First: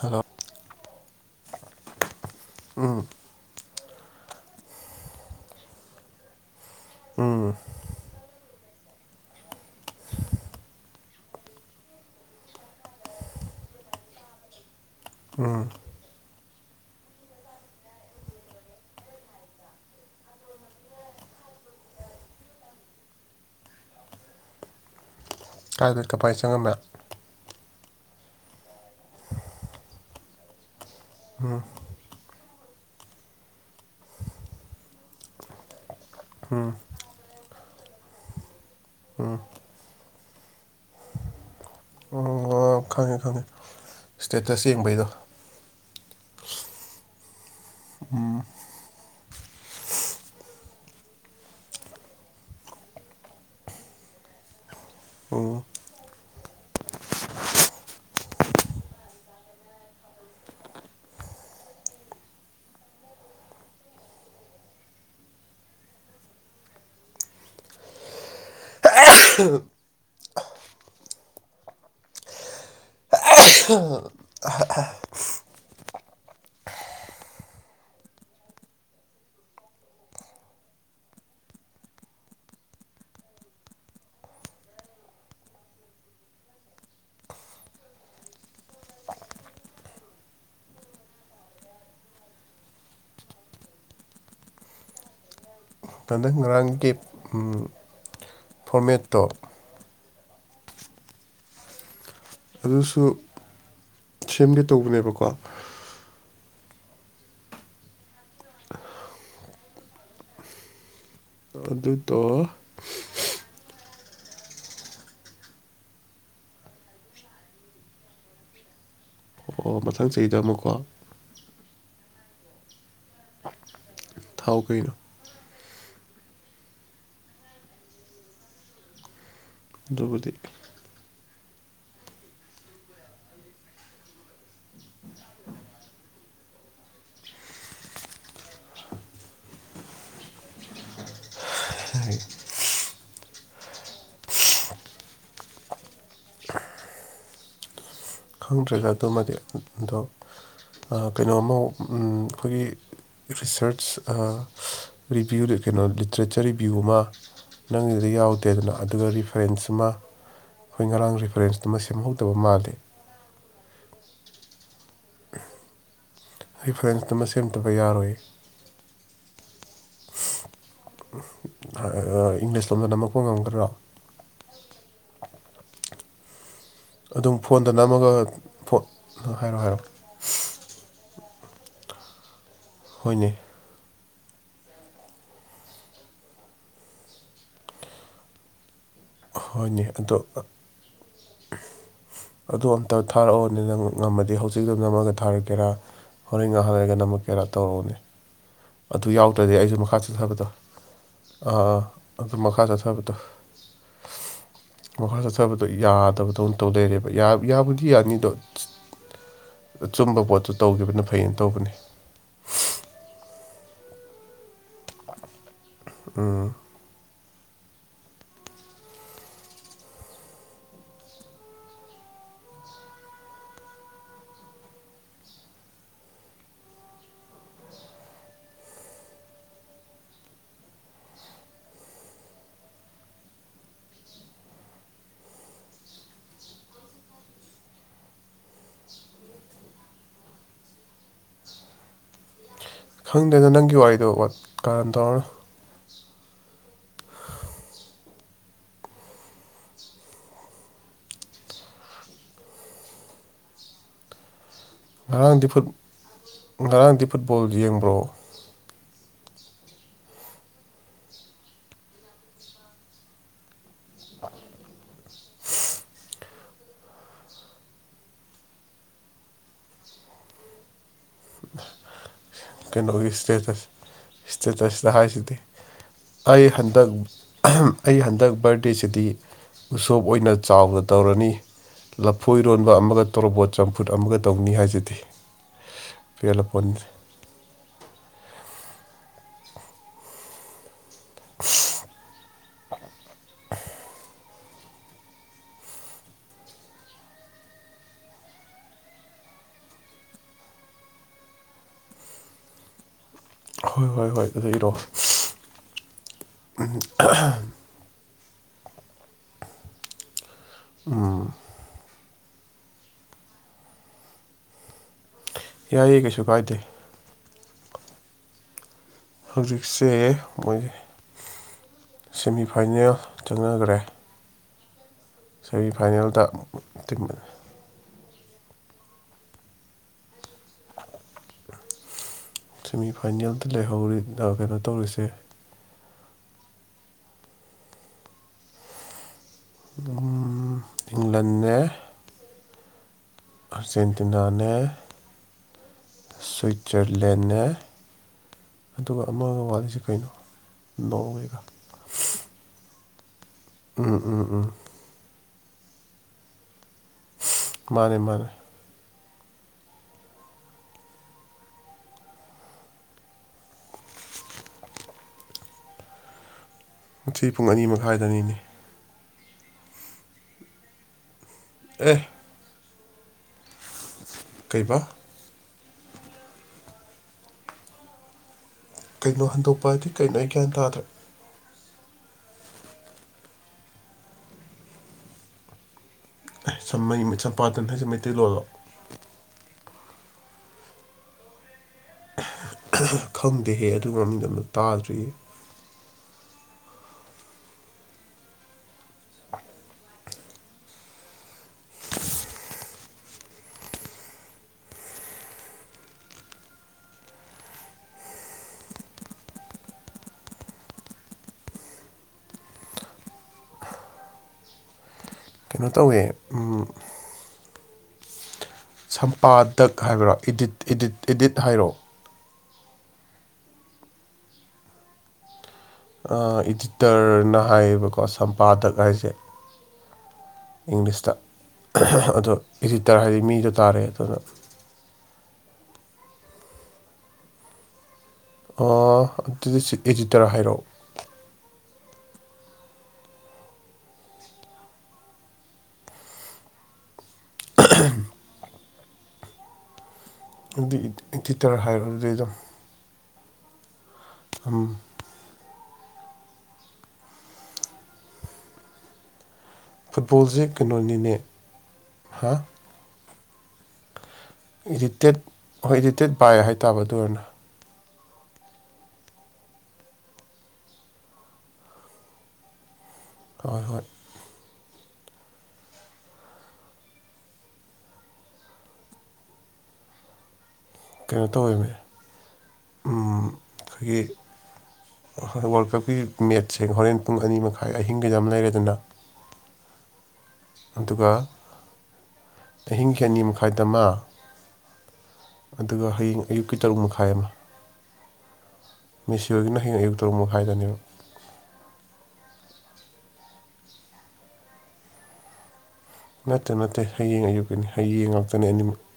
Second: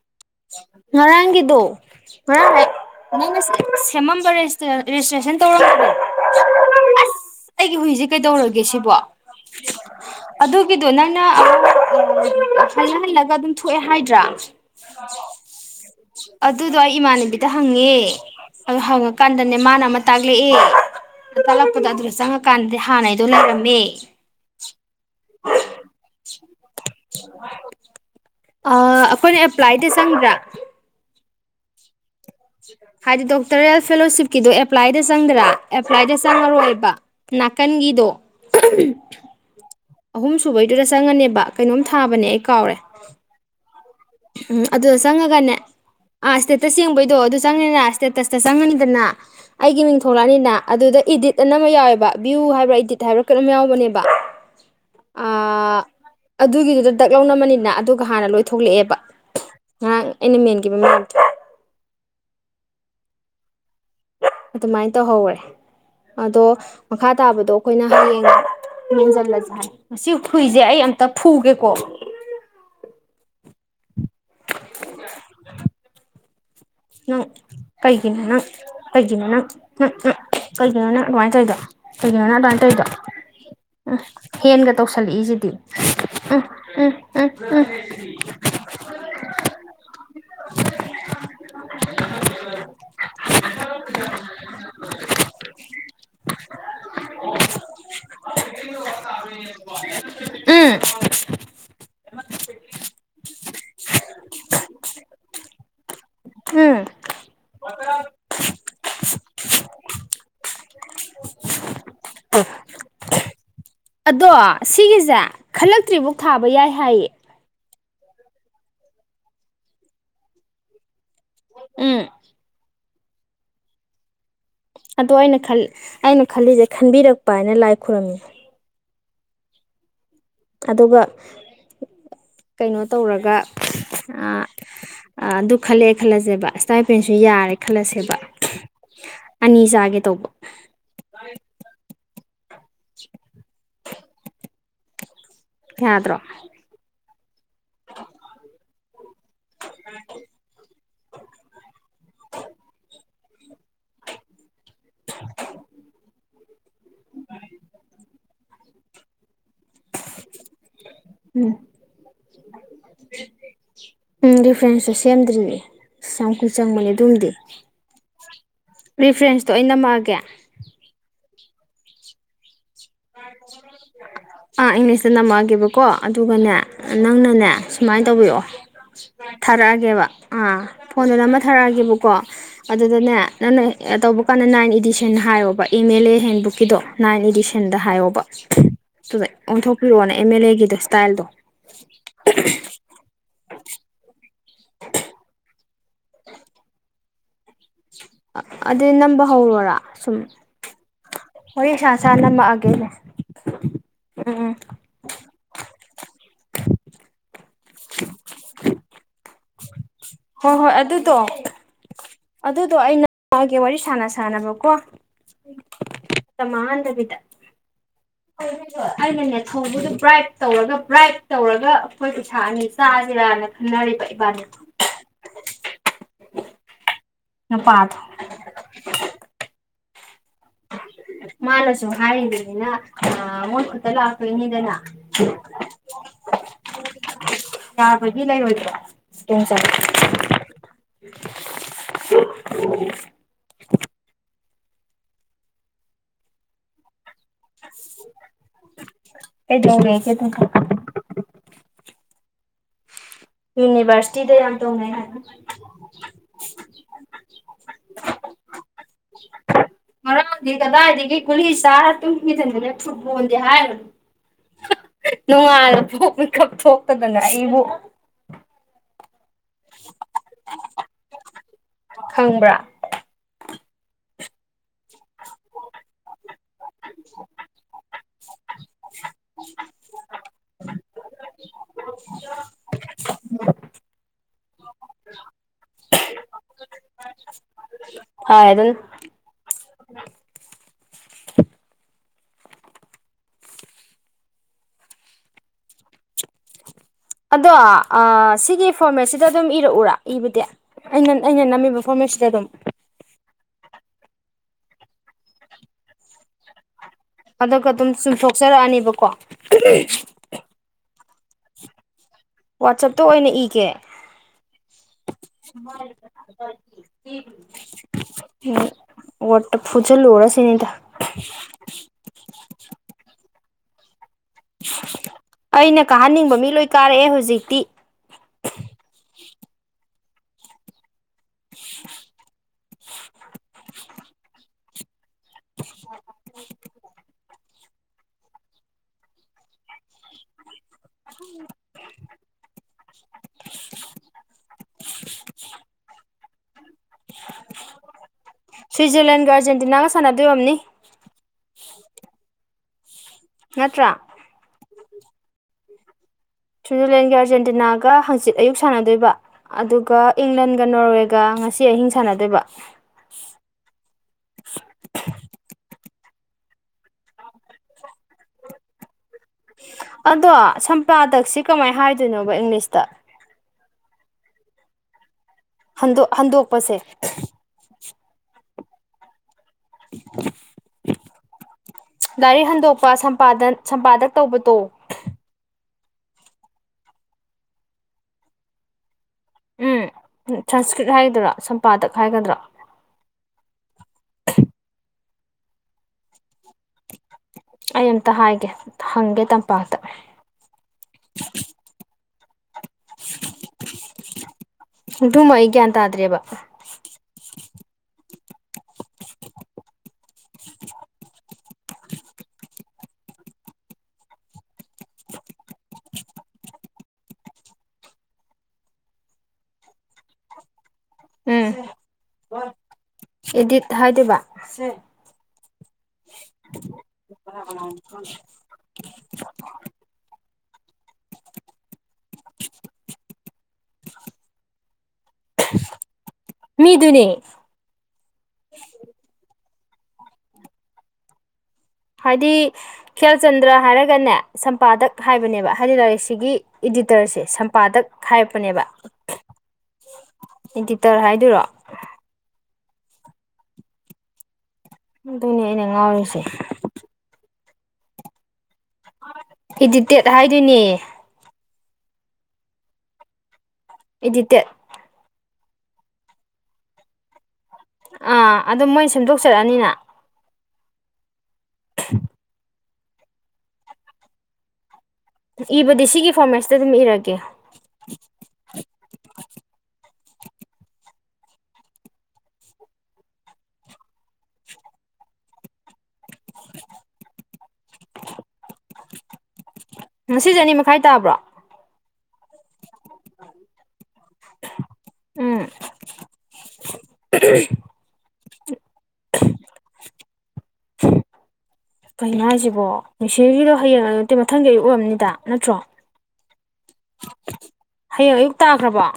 hello ꯉꯔꯥꯡꯒꯤꯗꯣ ꯉꯔꯥꯡ ꯍꯥꯏ ꯑꯩꯅ ꯁꯦꯕ ꯁꯦꯝꯃꯝꯕ ꯔꯦꯖꯤꯁꯇ꯭ꯔꯦꯁꯟ ꯇꯧꯔꯃꯒꯦ ꯑꯩꯒꯤ ꯍꯨꯏꯁꯦ ꯀꯩꯗꯧꯔꯒꯦ ꯁꯤꯕꯣ ꯑꯗꯨꯒꯤꯗꯣ ꯅꯪꯅ ꯍꯜꯍꯜꯂꯒ ꯑꯗꯨꯝ ꯊꯣꯛꯑꯦ ꯍꯥꯏꯗ꯭ꯔꯥ ꯎꯝ ꯑꯗꯨꯗꯣ ꯑꯩ ꯏꯃꯥꯟꯅꯕꯤꯗ ꯍꯪꯉꯦ ꯑꯗꯨ ꯍꯪꯉꯀꯥꯟꯗꯅꯦ ꯃꯥꯅ ꯑꯃ ꯇꯥꯛꯂꯛꯑꯦ ꯇꯠꯂꯛꯄꯗꯣ ꯑꯗꯨꯗ ꯆꯪꯉꯀꯥꯟꯗꯗꯤ ꯍꯥꯟꯅꯩꯗꯣ ꯂꯩꯔꯝꯃꯦ ꯀꯥꯏꯗ ꯀꯃꯥꯏꯅ ꯆꯪꯉꯝꯃꯦ [unintelligible] ꯑ ꯑꯩꯈꯣꯏꯅ ꯑꯦꯄ꯭ꯂꯥꯏꯗ ꯆꯪꯗ꯭ꯔꯥ ꯍꯥꯏꯗꯤ ꯗꯣꯛꯇꯔꯦꯜ ꯐꯦꯂꯣꯁꯤꯞꯀꯤꯗꯣ ꯑꯦꯄ꯭ꯂꯥꯏꯗ ꯆꯪꯗ꯭ꯔꯥ ꯑꯦꯄ꯭ꯂꯥꯏꯗ ꯆꯪꯉꯔꯣꯏꯕ ꯅꯥꯀꯟꯒꯤꯗꯣ ꯎꯥ ꯑꯍꯨꯝ ꯁꯨꯕꯩꯗꯨꯗ ꯆꯪꯉꯅꯦꯕ ꯀꯩꯅꯣꯝ ꯊꯥꯕꯅꯦ ꯑꯩ ꯀꯥꯎꯔ ꯑꯣ ꯈꯪꯉꯦ ꯈꯪꯉꯦ ꯎꯝ ꯁ꯭ꯇꯦꯇꯁ ꯑꯗꯨꯗ ꯌꯦꯡꯕꯩꯗꯣ ꯆꯪꯉꯒꯅꯦ ꯑꯥ ꯏꯁꯇꯦꯇꯁ ꯌꯦꯡꯕꯩꯗꯣ ꯑꯗꯨ ꯆꯪꯅꯤꯗꯅ ꯏꯁꯇꯦꯇꯁꯇ ꯆꯪꯉꯅꯤꯗꯅ ꯑꯩꯒꯤ ꯃꯤꯡ ꯊꯣꯂꯛꯑꯅꯤꯅ ꯑꯗꯨꯗ ꯏꯗꯤꯠ ꯑꯅ ꯑꯃ ꯌꯥꯎꯋꯦꯕ ꯚ꯭ꯌꯨ ꯍꯥꯏꯕ꯭ꯔꯥ ꯏꯗꯤꯠ ꯍꯥꯏꯕ꯭ꯔꯥ ꯀꯩꯅꯣꯝ ꯌꯥꯎꯕꯅꯦꯕ ꯑꯗꯨꯒꯤꯗꯨꯗ ꯗꯛ ꯂꯧꯅꯅꯕꯅꯤꯅ ꯑꯗꯨꯒ ꯍꯥꯟꯅ ꯂꯣꯏ ꯊꯣꯛꯂꯛꯑꯦꯕ ꯉ ꯑꯩꯅ ꯃꯦꯟꯈꯤꯕ ꯃꯗꯦ ꯑꯗꯨꯃꯥꯏꯅ ꯇꯧꯍꯧꯔꯦ ꯑꯗꯣ ꯃꯈꯥ ꯇꯥꯕꯗꯣ ꯑꯩꯈꯣꯏꯅ ꯍꯌꯦꯡ ꯌꯦꯦꯟꯁꯤꯜꯂꯁ ꯍꯥꯏ ꯃꯁꯤ ꯍꯨꯏꯁꯦ ꯑꯩ ꯑꯝꯇ ꯐꯨꯒꯦꯀꯣ [unintelligible] ꯑꯍ ꯑ ꯅꯪ ꯀꯩꯒꯤꯅ ꯅꯪ ꯀꯩꯒꯤꯅꯣ ꯅꯪ ꯎꯝ ꯎ ꯀꯩꯒꯤꯅꯣ ꯅꯪ ꯑꯗꯨꯃꯥꯏ ꯇꯧꯔꯤꯗꯣ ꯀꯩꯒꯤꯅꯣꯅ ꯑꯗꯨꯋꯥꯏꯅ ꯇꯧꯔꯤꯗꯣ ꯎꯝ ꯍꯦꯟꯒ ꯇꯧꯁꯜꯂꯛꯏꯁꯤꯗꯤ ꯎꯝ ꯎꯝ ꯎꯝ ꯎꯝ [unintelligible] [unintelligible] [unintelligible] ꯀꯟꯗꯪ ꯉꯔꯥꯡꯒꯤ ꯐꯣꯔꯃꯦꯠꯇꯣ ꯎꯝ ꯑꯗꯨꯁꯨ ꯁꯦꯝꯒꯦ ꯇꯧꯕꯅꯦꯕꯀꯣ ꯍ ꯃꯠꯇ ꯑꯗꯨ ꯇꯣꯞ ꯑꯗꯣ ꯁꯤꯒꯤꯁꯦ ꯈꯜꯂꯛꯇ꯭ꯔꯤꯐꯧ ꯊꯥꯕ ꯌꯥꯏ ꯍꯥꯏꯌꯦ ꯑꯣ ꯃꯊꯪ ꯆꯍꯤꯗ ꯑꯃꯨꯛꯀꯣ ꯎꯝ ꯊꯥꯎ ꯀꯩꯅꯣ ꯑꯗꯣ ꯑꯩꯅ ꯑꯩꯅ ꯈꯜꯂꯤꯁꯦ ꯈꯟꯕꯤꯔꯛꯄ ꯍꯥꯏꯅ ꯂꯥꯏ ꯈꯨꯔꯝꯃꯤ ꯗꯣꯕꯨꯗꯤ ꯑꯗꯨꯒ ꯀꯩꯅꯣ ꯇꯧꯔꯒ ꯑ ꯑꯗꯨ ꯈꯜꯂꯑꯦ ꯈꯜꯂꯁꯦꯕ ꯏꯁꯇꯥꯏꯄꯦꯟꯁꯨ ꯌꯥꯔꯦ ꯈꯜꯂꯁꯦꯕ ꯑꯅꯤꯁꯒꯦ ꯇꯧꯕ [unintelligible] ꯌꯥꯗ꯭ꯔꯣ ꯎ ꯈꯪꯗ꯭ꯔꯦꯗ ꯑꯗꯨꯃꯗꯤ ꯑꯗꯣ ꯀꯩꯅꯣꯃ ꯑꯩꯈꯣꯏꯒꯤ ꯔꯤꯁꯔꯁ ꯔꯤꯕꯤꯌꯨ ꯀꯩꯅꯣ ꯂꯤꯇ꯭ꯔꯦꯆꯔ ꯔꯤꯕ꯭ꯌꯨ ꯑꯃ ꯅꯪꯒꯤꯗꯨꯗ ꯌꯥꯎꯗꯦꯗꯅ ꯑꯗꯨꯒ ꯔꯤꯐꯔꯦꯟꯁ ꯑꯃ ꯑꯩꯈꯣꯏ ꯉꯔꯥꯡ ꯄ꯭ꯔꯤꯐꯔꯦꯟꯁꯇꯨꯃ ꯁꯦꯝꯍꯧꯗꯕ ꯃꯥꯜꯂꯤ ꯎꯝ ꯗꯤꯐ꯭ꯔꯦꯟꯁꯁꯨ ꯁꯦꯝꯗ꯭ꯔꯤꯅꯦ ꯑꯁ ꯌꯥꯝ ꯀꯨꯜ ꯑꯩ ꯆꯪꯕꯅꯦ ꯐ꯭ꯔꯦꯟꯁꯇꯨꯃ ꯑꯗꯨꯝꯗꯤ ꯁꯦꯝꯗꯕ ꯌꯥꯔꯣꯏ ꯔꯤꯐ꯭ꯔꯦꯟꯁꯇꯣ ꯑꯣꯏꯅ ꯅꯝꯃꯛꯑꯒꯦ ꯏꯪꯂꯤꯁ ꯂꯣꯝꯗ ꯅꯝꯃꯛꯄ ꯉꯝꯒꯗ꯭ꯔꯣ ꯑꯥ ꯏꯪꯂꯤꯁꯇ ꯅꯝꯃꯛꯑꯒꯦꯕꯀꯣ ꯑꯗꯨꯒꯅꯦ ꯑꯗꯨꯝ ꯅꯪꯅꯅꯦ ꯐꯣꯟꯗ ꯁꯨꯃꯥꯏꯅ ꯅꯝꯃꯒ ꯇꯧꯕꯤꯑꯣ ꯐꯣꯟ ꯍꯥꯏꯔꯣ ꯍꯥꯏꯔꯣ ꯊꯥꯔꯛꯑꯒꯦꯕ ꯑꯥ ꯐꯣꯟꯗꯨꯗ ꯑꯃꯊꯥꯔꯛꯑꯒꯦꯕꯀꯣ ꯑꯗꯨꯗꯅꯦ ꯍꯣꯏꯅꯦ ꯅꯪꯅ ꯇꯧꯕ ꯀꯥꯟꯗ ꯅꯥꯏꯟ ꯏꯗꯤꯁꯟ ꯍꯥꯏꯌꯣꯕ ꯑꯦꯝ ꯑꯦꯜ ꯑꯦ ꯍꯦꯟꯕꯨꯛꯀꯤꯗꯣ ꯅꯥꯏꯟ ꯏꯗꯤꯁꯟ ꯍꯦꯟꯗ ꯍꯥꯏꯌꯣꯕ ꯑꯗꯨꯗ ꯍꯣꯏꯅꯦ ꯑꯣꯟꯊꯣꯛꯄꯤꯔꯛꯑꯣꯅꯦ ꯑꯗꯣ ꯑꯦꯝ ꯑꯦꯜ ꯑꯦꯒꯤꯗ ꯏꯁꯇꯥꯏꯜꯗꯣ ꯑꯗꯣ ꯑꯝꯇ ꯊꯥꯔꯛꯑꯣꯅꯦ ꯅꯪ ꯉꯝꯃꯗꯤ ꯍꯧꯖꯤꯛꯇꯣ ꯅꯝꯃꯒ ꯊꯥꯔꯛꯀꯦꯔꯥ ꯍꯣꯔꯦꯟ ꯑꯍꯜꯂꯒ ꯅꯝꯃꯛꯀꯦꯔꯥ ꯇꯧꯔꯛꯎꯅꯦ ꯑꯗꯨꯗꯤ ꯑꯗꯨ ꯅꯝꯕ ꯌꯥꯎꯗ꯭ꯔꯗꯤ ꯍꯧꯔꯣꯔꯥ ꯑꯩꯁꯨ ꯃꯈꯥ ꯁꯨꯝ ꯆꯠꯊꯕꯗꯣ ꯋꯥꯔꯤ ꯑꯥ ꯁꯥ ꯁꯥ ꯑꯗꯨ ꯃꯈꯥ ꯅꯝꯃꯛꯑꯒꯦꯅꯦ ꯆꯠꯊꯕꯗ‌ꯣ ꯎꯝ ꯎꯝ ꯃꯈꯥ ꯆꯠꯊꯕꯗꯣ ꯌꯥꯗꯕꯗꯧꯅ ꯇꯧ ꯂꯩꯔꯦꯕ ꯌꯥꯕꯨ ꯌꯥꯕꯨꯗꯤ ꯌꯥꯅꯤꯗꯣ ꯑꯆꯨꯝꯕ ꯍꯣꯏ ꯄꯣꯠꯇ ꯍꯣꯏ ꯇꯧꯈꯤꯕꯅ ꯐꯩ ꯑꯗꯨꯗꯣ ꯍꯥꯏꯅ ꯇꯧꯕꯅꯤ ꯑꯗꯨꯗꯣ [unintelligible] ꯋꯥꯔꯤ ꯁꯥꯟꯅ ꯁꯥꯟꯅꯕꯀꯣ ꯃꯇꯝ ꯃꯍꯟꯗꯕꯤꯗ ꯑꯩꯅꯅꯦ ꯊꯧꯕꯗꯨ ꯕ꯭ꯔꯥꯏꯠ ꯇꯧꯔꯒ ꯕ꯭ꯔꯥꯏꯠ ꯇꯧꯔꯒ ꯑꯩꯈꯣꯏ ꯄꯩꯁꯥ ꯑꯅꯤ ꯆꯁꯤꯔꯅ ꯈꯟꯅꯔꯤꯕ ꯏꯕꯥꯟꯅꯤ ꯅꯨꯄꯥꯗ‌ꯣ ꯃꯥꯅꯁꯨ ꯍꯥꯏꯔꯤꯕꯅꯤꯅ ꯑꯥ ꯃꯣꯏ ꯈꯨꯠꯇ ꯂꯥꯛꯇꯣꯏꯅꯤꯗꯅ ꯌꯥꯕꯗꯤ ꯂꯩꯔꯣꯏꯗ꯭ꯔꯣ ꯈꯪꯗꯦꯗ ꯅꯪꯒꯤ ꯋꯥꯔꯤꯗꯣ ꯀꯔꯟ ꯇꯧꯔꯅꯨ [unintelligible] ꯀꯩꯗꯧꯔ‌ꯦ ꯀꯩ ꯌꯨꯅꯤꯚꯔꯁ ꯌꯥꯝ ꯇꯣꯡꯅꯩ ꯍꯥꯏ ꯉꯔꯥꯡꯗꯤ ꯐꯨꯠ ꯉꯔꯥꯡꯗꯤ ꯐꯨꯠꯕꯣꯜ ꯌꯦꯡꯕ꯭ꯔꯣ [inaudible] ꯉꯔꯥꯡꯗꯤ ꯀꯗꯥꯏꯗꯒꯤ ꯒꯨꯂꯤ ꯆꯥꯔ ꯇꯨꯝꯃꯤꯗ ꯉꯟꯂꯞꯁꯨ ꯕꯣꯜꯗꯤ ꯍꯥꯏꯔꯨꯅꯨ ꯅꯣꯡꯉꯥꯜꯂ ꯐꯧ ꯃꯤꯀꯞ ꯊꯣꯛꯇꯗꯅ ꯑꯩꯕꯨ ꯈꯪꯕ꯭ꯔꯥ ꯀꯩꯅꯣꯒꯤ ꯏꯁꯇꯦꯇꯁ ꯏꯁꯇꯦꯇꯁꯗ ꯍꯥꯏꯁꯤꯗꯤ ꯑꯩ ꯍꯟꯗꯛ ꯑꯩ ꯍꯟꯗꯛ ꯕꯥꯔꯗꯦꯁꯤꯗꯤ ꯎꯁꯣꯞ ꯑꯣꯏꯅ ꯆꯥꯎꯅ ꯇꯧꯔꯅꯤ ꯂꯐꯣꯏ ꯏꯔꯣꯟꯕ ꯑꯃꯒ ꯇꯣꯔꯣꯕꯣꯠ ꯆꯝꯐꯨꯠ ꯑꯃꯒ ꯇꯧꯅꯤ ꯍꯥꯏꯖꯤꯗꯤ ꯄꯦꯜꯂꯄꯣꯠꯅꯤ ꯑꯥꯏ ꯑꯗꯨ ꯑꯗꯣ ꯑꯥ ꯁꯤꯒꯤ ꯐꯣꯔꯃꯦꯠꯁꯤꯗ ꯑꯗꯨꯝ ꯏꯔꯛꯎꯔꯥ ꯏꯕꯗꯤ ꯑꯩꯅ ꯑꯩꯅ ꯅꯝꯃꯤꯕ ꯐꯣꯔꯃꯦꯠꯁꯤꯗ ꯑꯗꯨꯝ ꯍꯣꯏ ꯍꯣꯏ ꯍꯣꯏ ꯑꯗꯨ ꯏꯔꯣ ꯑꯗꯨꯒ ꯑꯗꯨꯝ ꯆꯨꯝꯊꯣꯛꯆꯔꯛꯑꯅꯦꯕꯀꯣ ꯑꯥ ꯋꯥꯠꯆꯞꯇ ꯑꯣꯏꯅ ꯏꯒꯦ ꯎꯝ ꯌꯥꯏꯌꯦ ꯀꯩꯁꯨ ꯀꯥꯏꯗꯦ ꯋꯥꯔꯗ ꯍꯧꯖꯤꯛꯁꯦ ꯐꯨꯖꯜꯂꯨꯔ ꯁꯤꯅꯤꯗ ꯃꯣꯏꯒꯤ ꯁꯦꯃꯤꯐꯥꯏꯅꯦꯜ ꯆꯪꯅꯈ꯭ꯔꯦ ꯑꯩꯅ ꯁꯦꯃꯤꯐꯥꯏꯅꯦꯜꯗ ꯀꯥꯍꯟꯅꯤꯡꯕ ꯃꯤ ꯂꯣꯏ ꯇꯤꯝ ꯀꯥꯔꯛꯑꯦ ꯍꯧꯖꯤꯛꯇꯤ ꯁꯦꯃꯤꯐꯥꯏꯅꯦꯜꯗ ꯂꯩꯍꯧꯔꯤ ꯑꯥ ꯀꯩꯅꯣ ꯇꯧꯔꯤꯁꯦ [inaudible] ꯑꯗꯨꯝ ꯏꯪꯂꯟꯅꯦ ꯑꯔꯖꯦꯟꯇꯤꯅꯅꯦ ꯁꯨꯏꯖꯔꯂꯦꯟꯅꯦ ꯑꯗꯨꯒ ꯑꯃ ꯁ꯭ꯋꯤꯖꯔꯂꯦꯟꯒ ꯋꯥꯠꯂꯤꯁꯤ ꯑꯥꯔꯖꯦꯟꯇꯤꯅꯥꯒ ꯀꯩꯅꯣ ꯁꯥꯟꯅꯗꯣꯏꯔꯝꯅꯤ ꯅꯣꯔꯋꯦꯒ ꯎꯝ ꯅꯠꯇ꯭ꯔꯥ ꯎꯝ ꯎꯝ ꯁꯨꯏꯖꯔꯂꯦꯟꯒ ꯑꯥꯔꯖꯦꯟꯇꯤꯅꯥꯒ ꯃꯥꯅꯦ ꯃꯥꯅꯦ ꯍꯪꯆꯤꯠ ꯑꯌꯨꯛ ꯁꯥꯟꯅꯗꯣꯏꯕ ꯑꯗꯨꯒ ꯏꯪꯂꯦꯟꯒ ꯅꯣꯔꯋꯦꯒ ꯉꯁꯤ ꯑꯍꯤꯡ ꯁꯥꯟꯅꯗꯣꯏꯕ ꯉꯁꯤ ꯄꯨꯡ ꯑꯅꯤ ꯃꯈꯥꯏꯗꯅꯤꯅ‌ꯦ ꯑꯗꯣ ꯁꯝꯄ꯭ꯔꯗꯛꯁꯤ ꯀꯃꯥꯏꯅ ꯑꯦ ꯍꯥꯏꯗꯣꯏꯅꯣꯕ ꯏꯪꯂꯤꯁꯇ ꯀꯩꯕ ꯍꯟꯗ‌ꯣꯛ ꯍꯟꯗꯣꯛꯄꯁꯦ ꯀꯩꯅꯣ ꯍꯟꯗꯣꯛꯄ ꯍꯥꯏꯗꯤ ꯀꯩꯅꯣ ꯑꯩ ꯒ꯭ꯌꯥꯟ ꯇꯥꯗ꯭ꯔ‌ꯦ ꯗꯥꯏꯔ‌ꯦꯛ ꯍꯟꯗꯣꯛꯄ ꯁꯝꯄꯥꯗꯟ ꯁꯝꯄꯥꯗꯛ ꯇꯧꯕꯗ‌ꯣ ꯑꯦ ꯁꯃꯩ ꯆꯝꯄꯥꯗꯟ ꯍꯥꯏꯁꯦ ꯃꯩꯇꯩꯂꯣꯟꯂꯣ ꯎꯝ ꯁꯪꯁꯀ꯭ꯔꯤꯠ ꯍꯥꯏꯒꯗꯔ‌ꯣ ꯁꯝꯄꯥꯗꯛ ꯍꯥꯏꯒꯗꯔ‌ꯣ ꯈꯪꯗꯦꯍꯦ ꯑꯗꯨ ꯃꯃꯤꯡꯗ‌ꯣ ꯑꯃꯨꯛꯇ ꯇꯥꯗ꯭ꯔꯤꯌꯦ ꯑꯩ ꯑꯃꯝꯇ ꯍꯥꯏꯒꯦ ꯍꯪꯒꯦ ꯇꯝꯄꯥꯛꯇ [unintelligible] ꯑꯗꯨꯃ ꯑꯩ ꯒ꯭ꯌꯥꯟ ꯇꯥꯗ꯭ꯔꯦꯕ ꯀꯩꯅꯣ ꯇꯧꯋꯦ ꯁꯝꯄꯥꯗꯛ ꯍꯥꯏꯕꯔꯥ ꯏꯗꯤꯠ ꯏꯠ ꯏꯗꯤꯠ ꯎꯝ ꯍꯥꯏꯔꯣ ꯏꯗꯤꯠ ꯍꯥꯏꯗꯕ ꯏꯗꯤꯇꯔꯅ ꯍꯥꯏꯌꯦꯕꯀꯣ ꯁꯝꯄꯥꯗꯛ ꯍꯥꯏꯁꯦ ꯏꯪꯂꯤꯁꯇ ꯑꯗꯣ ꯏꯗꯤꯇꯔ ꯍꯥꯏꯗꯤ ꯃꯤꯗꯣ ꯇꯥꯔꯦ ꯑꯗꯨꯅ ꯃꯤꯗꯨꯅꯦ ꯑꯗꯨꯗꯤ ꯑꯦꯗꯤꯇꯔ ꯍꯥꯏꯔꯛꯑꯣ ꯍꯥꯏꯗꯤ ꯈꯦꯜꯆꯟꯗ꯭ꯔ ꯍꯥꯏꯔꯒꯅꯦ ꯁꯝꯄꯥꯗꯛ ꯍꯥꯏꯕꯅꯦꯕ ꯍꯥꯏꯗꯤ ꯂꯥꯏꯔꯤꯛꯁꯤꯒꯤ ꯏꯗꯤꯇꯔꯁꯦ ꯁꯝꯄꯥꯗꯛ ꯍꯥꯏꯔꯛꯄꯅꯦꯕ ꯑꯗꯨ ꯏꯗꯤꯇꯔ ꯍꯥꯏꯗꯣꯏꯔꯣ ꯏꯗꯤꯇꯔ ꯍꯥꯏꯔꯗꯨꯗꯤ ꯑꯗꯨꯝ ꯑꯝ ꯑꯗꯨꯏꯅꯦ ꯑꯩꯅ ꯉꯥꯎꯔꯤꯁꯦ ꯏꯗꯤꯇꯦꯠ ꯐꯨꯠꯕꯣꯜꯁꯦ ꯍꯥꯏꯗꯣꯏꯅꯦ ꯀꯩꯅꯣꯅꯤꯅꯦ ꯍꯥ ꯏ ꯇꯠ ꯏꯗꯤꯇꯦꯠ ꯍꯣꯏ ꯏꯗꯤꯇꯦꯠ ꯕꯥꯥꯏ ꯍꯥꯏꯇꯥꯕ ꯑꯗꯨ ꯑꯣꯏꯔꯅ ꯑꯥ ꯑꯗꯨꯣ ꯃꯣꯏꯅ ꯁꯦꯝꯗꯣꯛꯆꯔꯛꯑꯅꯤꯅ ꯎ ꯍꯣꯏ ꯍꯣꯏ ꯏꯕꯗꯤ ꯁꯤꯒꯤ ꯐꯣꯔꯃꯦꯠꯁꯤꯗ ꯑꯗꯨꯝ ꯏꯔꯒꯦ ꯀꯩꯅꯣ ꯇꯧꯋꯅꯦ ꯑꯩꯈꯣꯏꯒꯤ ꯍꯣꯏ ꯋꯥꯔꯜ ꯀꯞꯀꯤ ꯃꯦꯠꯁꯦ ꯍꯣꯔꯦꯟ ꯄꯨꯡ ꯑꯅꯤ ꯃꯈꯥꯏ ꯑꯍꯤꯡꯒꯤ ꯌꯥꯝꯝ ꯂꯩꯔꯦꯗꯅ ꯉꯁꯤ ꯆꯅꯤ ꯃꯈꯥꯏ ꯇꯥꯕ꯭ꯔꯣ ꯑꯍꯤꯡ ꯀꯌꯥꯅꯤ ꯃꯈꯥꯏꯗꯃꯥ ꯎꯝ ꯑꯗꯨꯒ ꯍꯌꯦꯡ ꯑꯌꯨꯛꯀꯤ ꯇꯔꯨꯛ ꯃꯈꯥꯏ ꯑꯃ ꯃꯦꯁꯤꯌꯣꯒꯤꯅ ꯍꯌꯦꯡ ꯑꯌꯨꯛꯛꯇꯔ ꯃꯣꯚ ꯍꯥꯏꯗꯅꯦꯕ ꯀꯩꯅꯣ ꯍꯥꯏꯁꯤꯕꯣ ꯁꯤꯡꯒꯤꯗꯣ ꯍꯌꯦꯡ ꯅꯠꯇꯦ ꯃꯊꯪꯒꯤ ꯑꯌꯨ ꯑꯣꯏꯔꯔꯕꯝꯅꯤꯗ ꯅꯠꯇ꯭ꯔꯣ ꯅꯠꯇꯦ ꯅꯠꯇꯦ ꯍꯌꯦꯡ ꯑꯌꯨꯛꯀꯤꯅꯤ ꯍꯌꯦꯡ ꯑꯌꯨꯛ ꯉꯥꯛꯇꯅꯤ ꯑꯅꯤꯃꯛ ꯇꯥꯈ꯭ꯔꯕꯣ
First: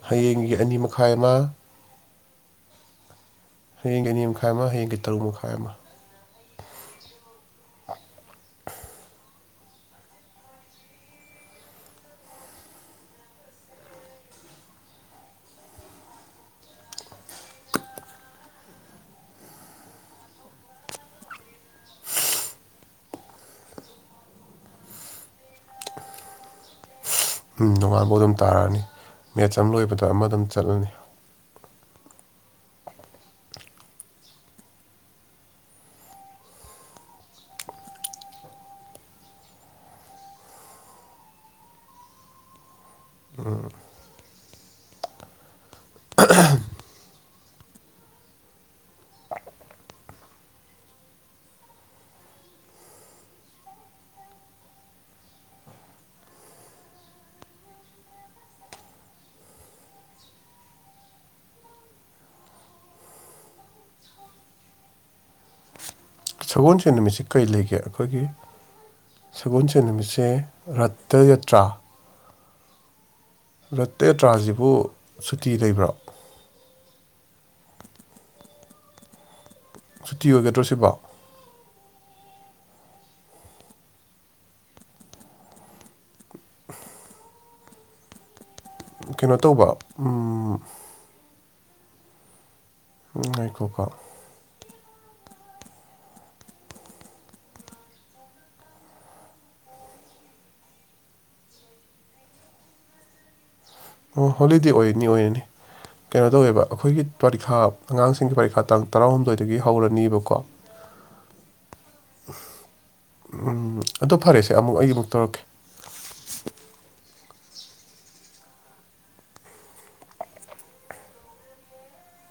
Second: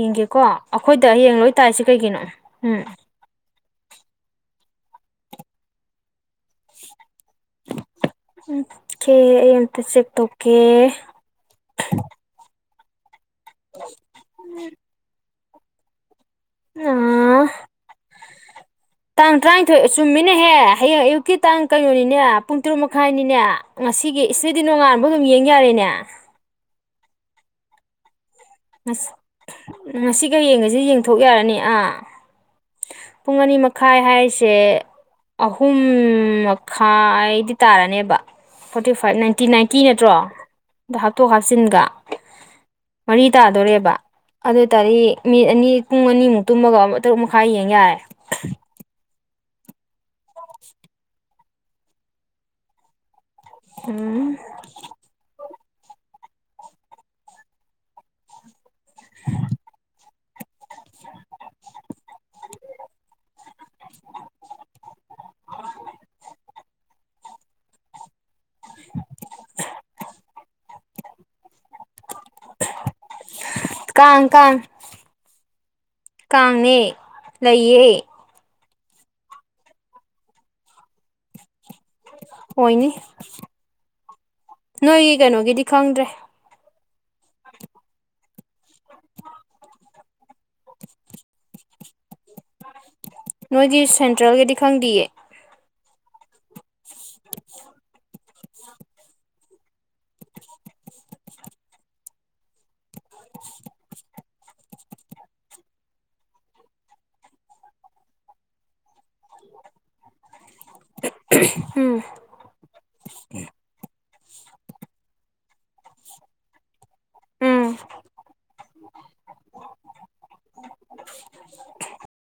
ꯌꯦꯡꯒꯦꯀꯣ ꯑꯩꯈꯣꯏꯗ ꯍꯌꯦꯡ ꯂꯣꯏ ꯇꯥꯔꯤꯁꯤ ꯀꯩꯒꯤꯅꯣ ꯎꯝ ꯍꯌꯦꯡꯒꯤ ꯑꯅꯤ ꯃꯈꯥꯏ ꯑꯃ ꯍꯌꯦꯡꯒꯤ ꯇꯔꯨꯛ ꯃꯈꯥꯏ ꯑꯃ ꯑꯣ ꯀꯦ ꯑꯦꯇ ꯆ ꯇꯧꯀꯦ ꯎꯝ ꯎꯝ ꯇꯥꯡ ꯇꯔꯥꯅꯤꯊꯣꯏ ꯑ ꯆꯨꯝꯃꯤꯅꯦꯍꯦ ꯍꯌꯦꯡ ꯑꯌꯨꯛꯀꯤ ꯇꯥꯡ ꯀꯩꯅꯣꯅꯤꯅꯦ ꯄꯨꯡ ꯇꯔꯨꯛ ꯃꯈꯥꯏꯅꯤꯅꯦ ꯉꯁꯤꯒꯤ ꯏꯁꯇꯗꯤ ꯅꯣꯡꯉꯥꯟꯕ ꯑꯗꯨꯝ ꯌꯦꯡ ꯌꯥꯔꯦꯅꯦ ꯎ ꯅꯣꯡꯉꯥꯜꯐꯥꯎ ꯑꯗꯨꯝ ꯇꯥꯔꯛꯑꯅꯤ ꯃꯦꯠꯆ ꯑꯃ ꯂꯣꯏꯕꯗ ꯑꯃ ꯑꯗꯨꯝ ꯆꯠꯂꯅꯤ ꯄꯨꯊꯣꯛ ꯌꯥꯔꯅꯤ ꯑꯥ ꯄꯨꯡ ꯑꯅꯤ ꯃꯈꯥꯏ ꯍꯥꯏꯔꯤꯁꯦ ꯑꯍꯨꯝ ꯃꯈꯥꯏꯗꯤ ꯇꯥꯔꯅꯦꯕ ꯐꯣꯔꯇꯤ ꯐꯥꯏꯚ ꯅꯥꯏꯟꯇꯤ ꯅꯥꯏꯟꯇꯤ ꯅꯠꯇ꯭ꯔꯣ ꯑꯗꯣ ꯍꯥꯞꯇꯣꯛ ꯍꯥꯞꯆꯤꯟꯒ ꯇꯥꯗꯣꯣꯔꯦꯕ ꯑꯗꯨ ꯑꯣꯏ ꯇꯥꯔꯗꯤ ꯃꯤꯠ ꯑꯅꯤ ꯄꯨꯡ ꯑꯅꯤꯃꯨꯛ ꯇꯨꯝꯃꯒ ꯇꯔꯨꯛ ꯃꯈꯥꯏ ꯌꯦꯡ ꯌꯥꯔꯦ ꯎꯝ ꯁꯒꯣꯜꯁꯦꯟ ꯅꯨꯃꯤꯠꯁꯤ ꯀꯩ ꯂꯩꯒꯦ ꯑꯩꯈꯣꯏꯒꯤ ꯁꯒꯣꯜꯁꯦꯟ ꯅꯨꯃꯤꯠꯁꯦ ꯔꯠꯇ ꯌꯥꯇ꯭ꯔꯥ [inaudible] ꯀꯥꯡ ꯔꯠꯇꯦꯇ꯭ꯔꯥꯁꯤꯕꯨ ꯁꯨꯇꯤ ꯂꯩꯕ꯭ꯔꯣ ꯀꯥꯡꯉꯦ ꯂꯩꯌꯦ ꯁꯨꯇꯤ ꯑꯣꯏꯒꯗ꯭ꯔꯣ ꯁꯤꯕꯣ ꯑꯣꯏꯅꯤ ꯅꯣꯏꯒꯤ ꯀꯩꯅꯣꯒꯤꯗꯤ ꯈꯪꯗ꯭ꯔꯦ ꯀꯩꯅꯣ ꯇꯧꯕ ꯎꯝ [inaudible] ꯅꯣꯏꯗꯤ ꯉꯥꯏꯈꯣꯀꯣ ꯁꯦꯟꯇ꯭ꯔꯦꯜꯒꯤꯗꯤ ꯈꯪꯗꯤꯌꯦ [inaudible] ꯑꯣ ꯍꯣꯂꯤꯗꯦ ꯑꯣꯏꯅꯤ ꯑꯣꯏꯔꯅꯤ ꯀꯩꯅꯣ ꯇꯧꯋꯦꯕ ꯑꯩꯈꯣꯏꯒꯤ ꯄꯔꯤꯈꯥ ꯑꯉꯥꯡꯁꯤꯡꯒꯤ ꯄꯔꯤꯈꯥ ꯇꯥꯡ ꯇꯔꯥꯍꯨꯝꯗꯣꯏꯗꯒꯤ ꯍꯧꯔꯅꯤꯕꯀꯣ ꯎꯝ ꯎꯝ ꯑꯗꯨ ꯐꯔꯦꯁꯦ ꯑꯃꯨꯛ ꯑꯩ ꯑꯃꯨꯛ ꯇꯧꯔꯛꯀꯦ ꯎꯝ [inaudible]